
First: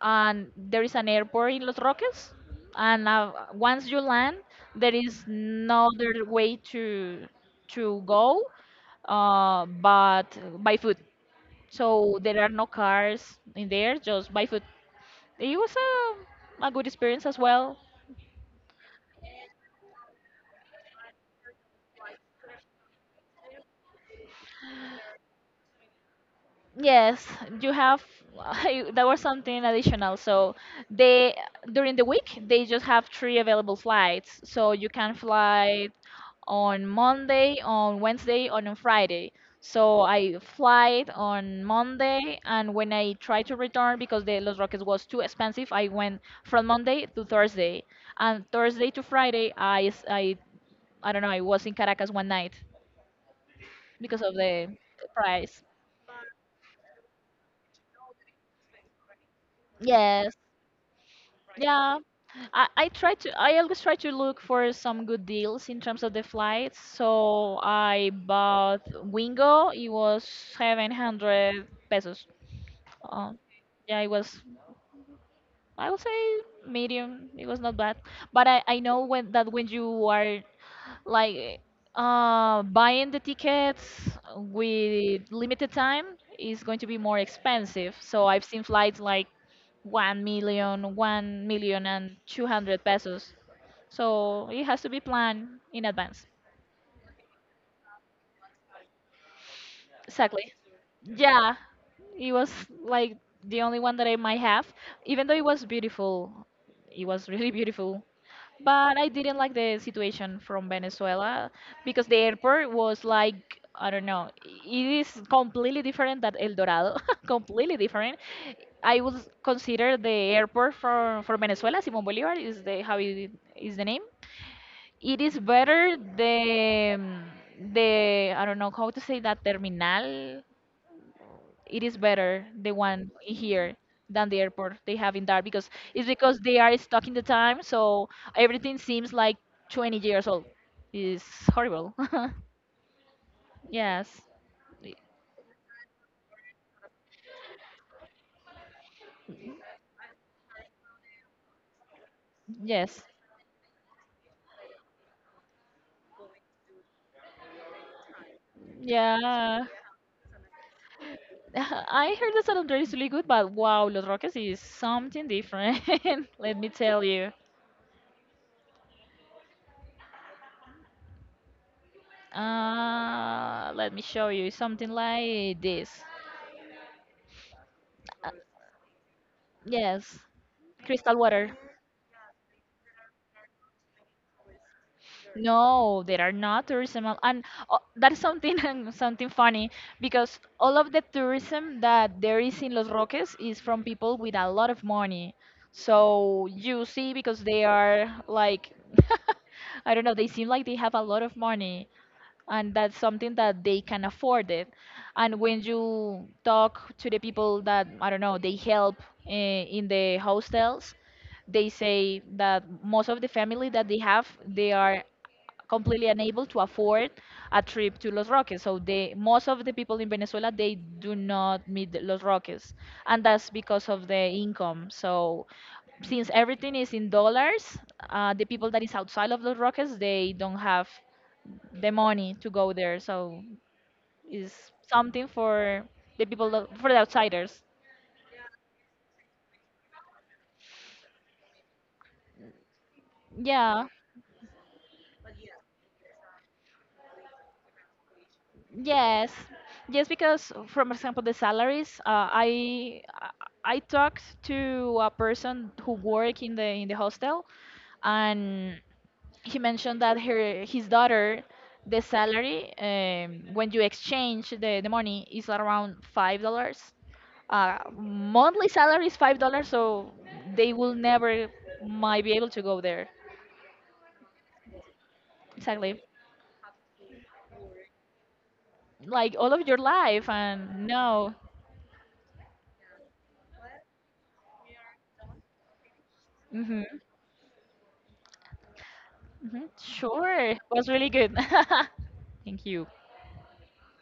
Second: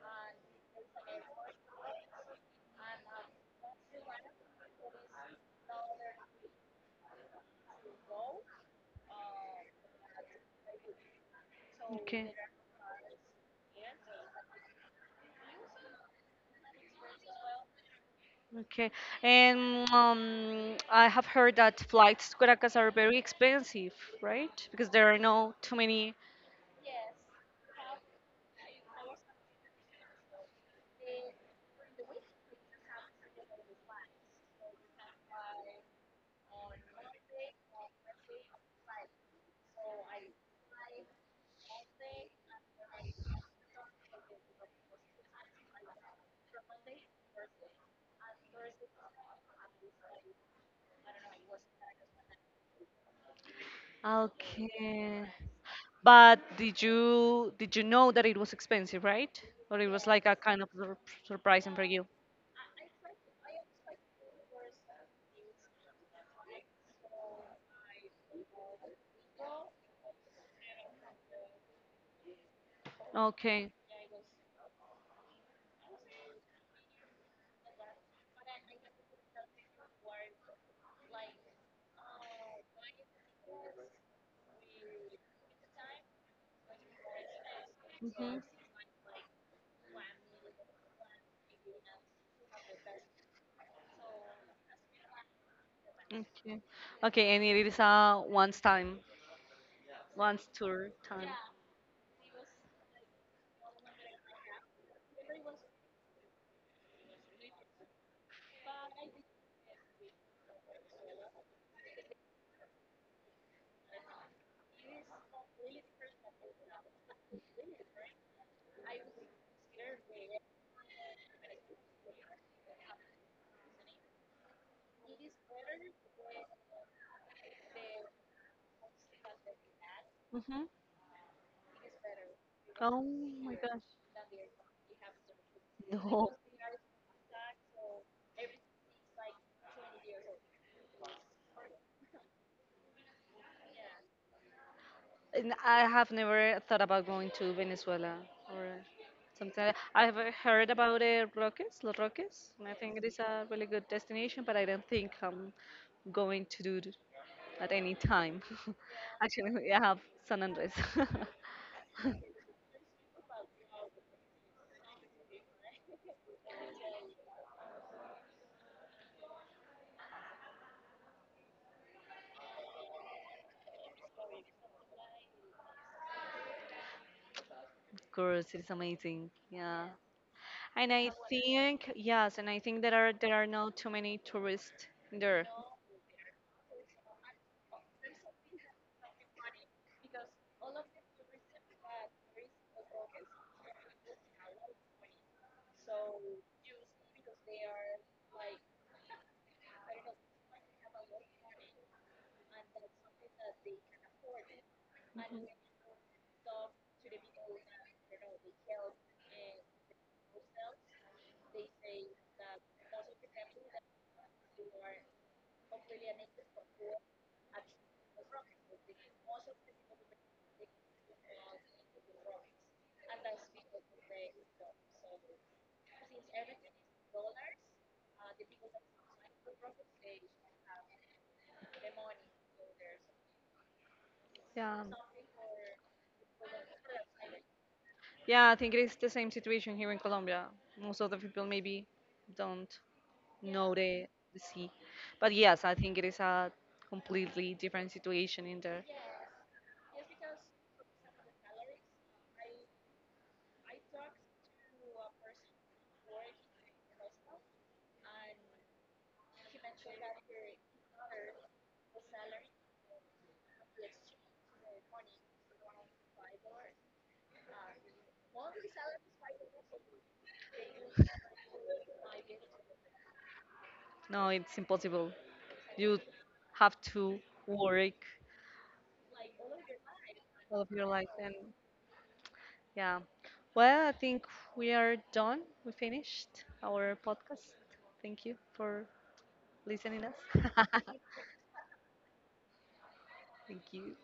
Speaker 2: And there is an airport in Los Roques. And uh, once you land, there is no other way to to go uh, but by foot. So
Speaker 1: Okay.
Speaker 2: there are no cars in there, just by foot. It was a, a good experience as well.
Speaker 1: Okay, and um, I have heard that flights to Caracas are very expensive, right? Because there are no too many.
Speaker 2: Yes, you have (laughs) that was something additional. So they during the week they just have three available flights. So you can fly on Monday, on Wednesday, and on Friday. So I flight on Monday, and when I tried to return because the Los Roques was too expensive, I went from Monday to Thursday, and Thursday to Friday I s- I I don't know, I was in Caracas one night because of the
Speaker 1: Okay,
Speaker 2: price.
Speaker 1: but did you did you know that it was expensive, right? Or it was like
Speaker 2: Yes.
Speaker 1: a kind of sur- surprising for
Speaker 2: Yeah,
Speaker 1: you?
Speaker 2: I, I try to I always try to look for some good deals in terms of the flights. So I bought Wingo. It was seven hundred pesos. Um,
Speaker 1: Okay.
Speaker 2: yeah, it was, I would say, medium. It was not bad. But I, I know when that when you are like uh buying the tickets with limited time is going to be more expensive. So
Speaker 1: Hmm.
Speaker 2: I've seen flights like one million, one million and two hundred pesos. So it has to be planned in advance.
Speaker 1: Okay. Okay, and it is a once time, once
Speaker 2: Exactly.
Speaker 1: tour time.
Speaker 2: Yeah, it was like the only one that I might have, even though it was beautiful. It was really beautiful. But I didn't like the situation from Venezuela because the airport was like I don't know. It is completely different than El Dorado, (laughs) completely different. I would consider the airport for for Venezuela, Simón Bolívar is the how it is the name. It is better the the I don't know how to say that, terminal,
Speaker 1: Hmm.
Speaker 2: it is better the
Speaker 1: Oh
Speaker 2: one in
Speaker 1: my
Speaker 2: here
Speaker 1: gosh.
Speaker 2: than the airport they have in there because it's
Speaker 1: No,
Speaker 2: because they are stuck in the time, so everything seems like twenty years old. It's horrible. (laughs) Yes. Y-
Speaker 1: and I have never thought about going to Venezuela or something like that. I have uh, heard about the Roques, Los Roques, and I think
Speaker 2: yes.
Speaker 1: it is a really good destination, but I don't think I'm going to do it at any time. (laughs)
Speaker 2: Yeah.
Speaker 1: Actually, I have San Andres. (laughs)
Speaker 2: (laughs) I heard that San Andres is really good, but wow, Los Roques is something different. (laughs) Let me tell you. Uh let me show you. It's something like this.
Speaker 1: Of
Speaker 2: Uh,
Speaker 1: course, it's amazing. Yeah.
Speaker 2: yes.
Speaker 1: And I
Speaker 2: Crystal water.
Speaker 1: think yes, and I think there are there are not too many tourists there.
Speaker 2: No, there are not tourism, al- and uh, that is something, (laughs) something funny, because all of the tourism that there is in Los Roques is from people with a lot of money. So you see, because they are like, (laughs) I don't know, they seem like they have a lot of money, and that's something that they can afford it. And when you talk to the people that I don't know, they help uh, in the hostels, they say that most of the family that they have, they are completely unable to afford a trip to Los Roques. So they, most of the people in Venezuela, they do not meet the Los Roques, and that's because of the income. So since everything is in dollars, uh, the people that is outside of Los Roques, they don't have the money to go there. So it's
Speaker 1: Yeah.
Speaker 2: something for the people, that- for the outsiders.
Speaker 1: Yeah, I think it is the same situation here in Colombia. Most of the people maybe don't know
Speaker 2: Yeah.
Speaker 1: the, the sea. But yes, I think it is a completely different situation in there.
Speaker 2: Yes, yes, because for example, the salaries. Uh, I I I talked to a person who work in the in the hostel, and he mentioned that her his daughter, the salary, um, when you exchange the the money, is around five dollars. Uh, monthly salary is five dollars, so they will never might be able to go there.
Speaker 1: No, it's impossible. You
Speaker 2: Exactly,
Speaker 1: have to work
Speaker 2: like all of your life,
Speaker 1: all of your
Speaker 2: and
Speaker 1: life, and
Speaker 2: no.
Speaker 1: yeah. Well, I think we are done. We finished
Speaker 2: Mm-hmm.
Speaker 1: our podcast. Thank you for
Speaker 2: Mhm.
Speaker 1: listening
Speaker 2: Sure.
Speaker 1: us.
Speaker 2: It
Speaker 1: (laughs)
Speaker 2: was really good. (laughs) Thank you.
Speaker 1: Thank you.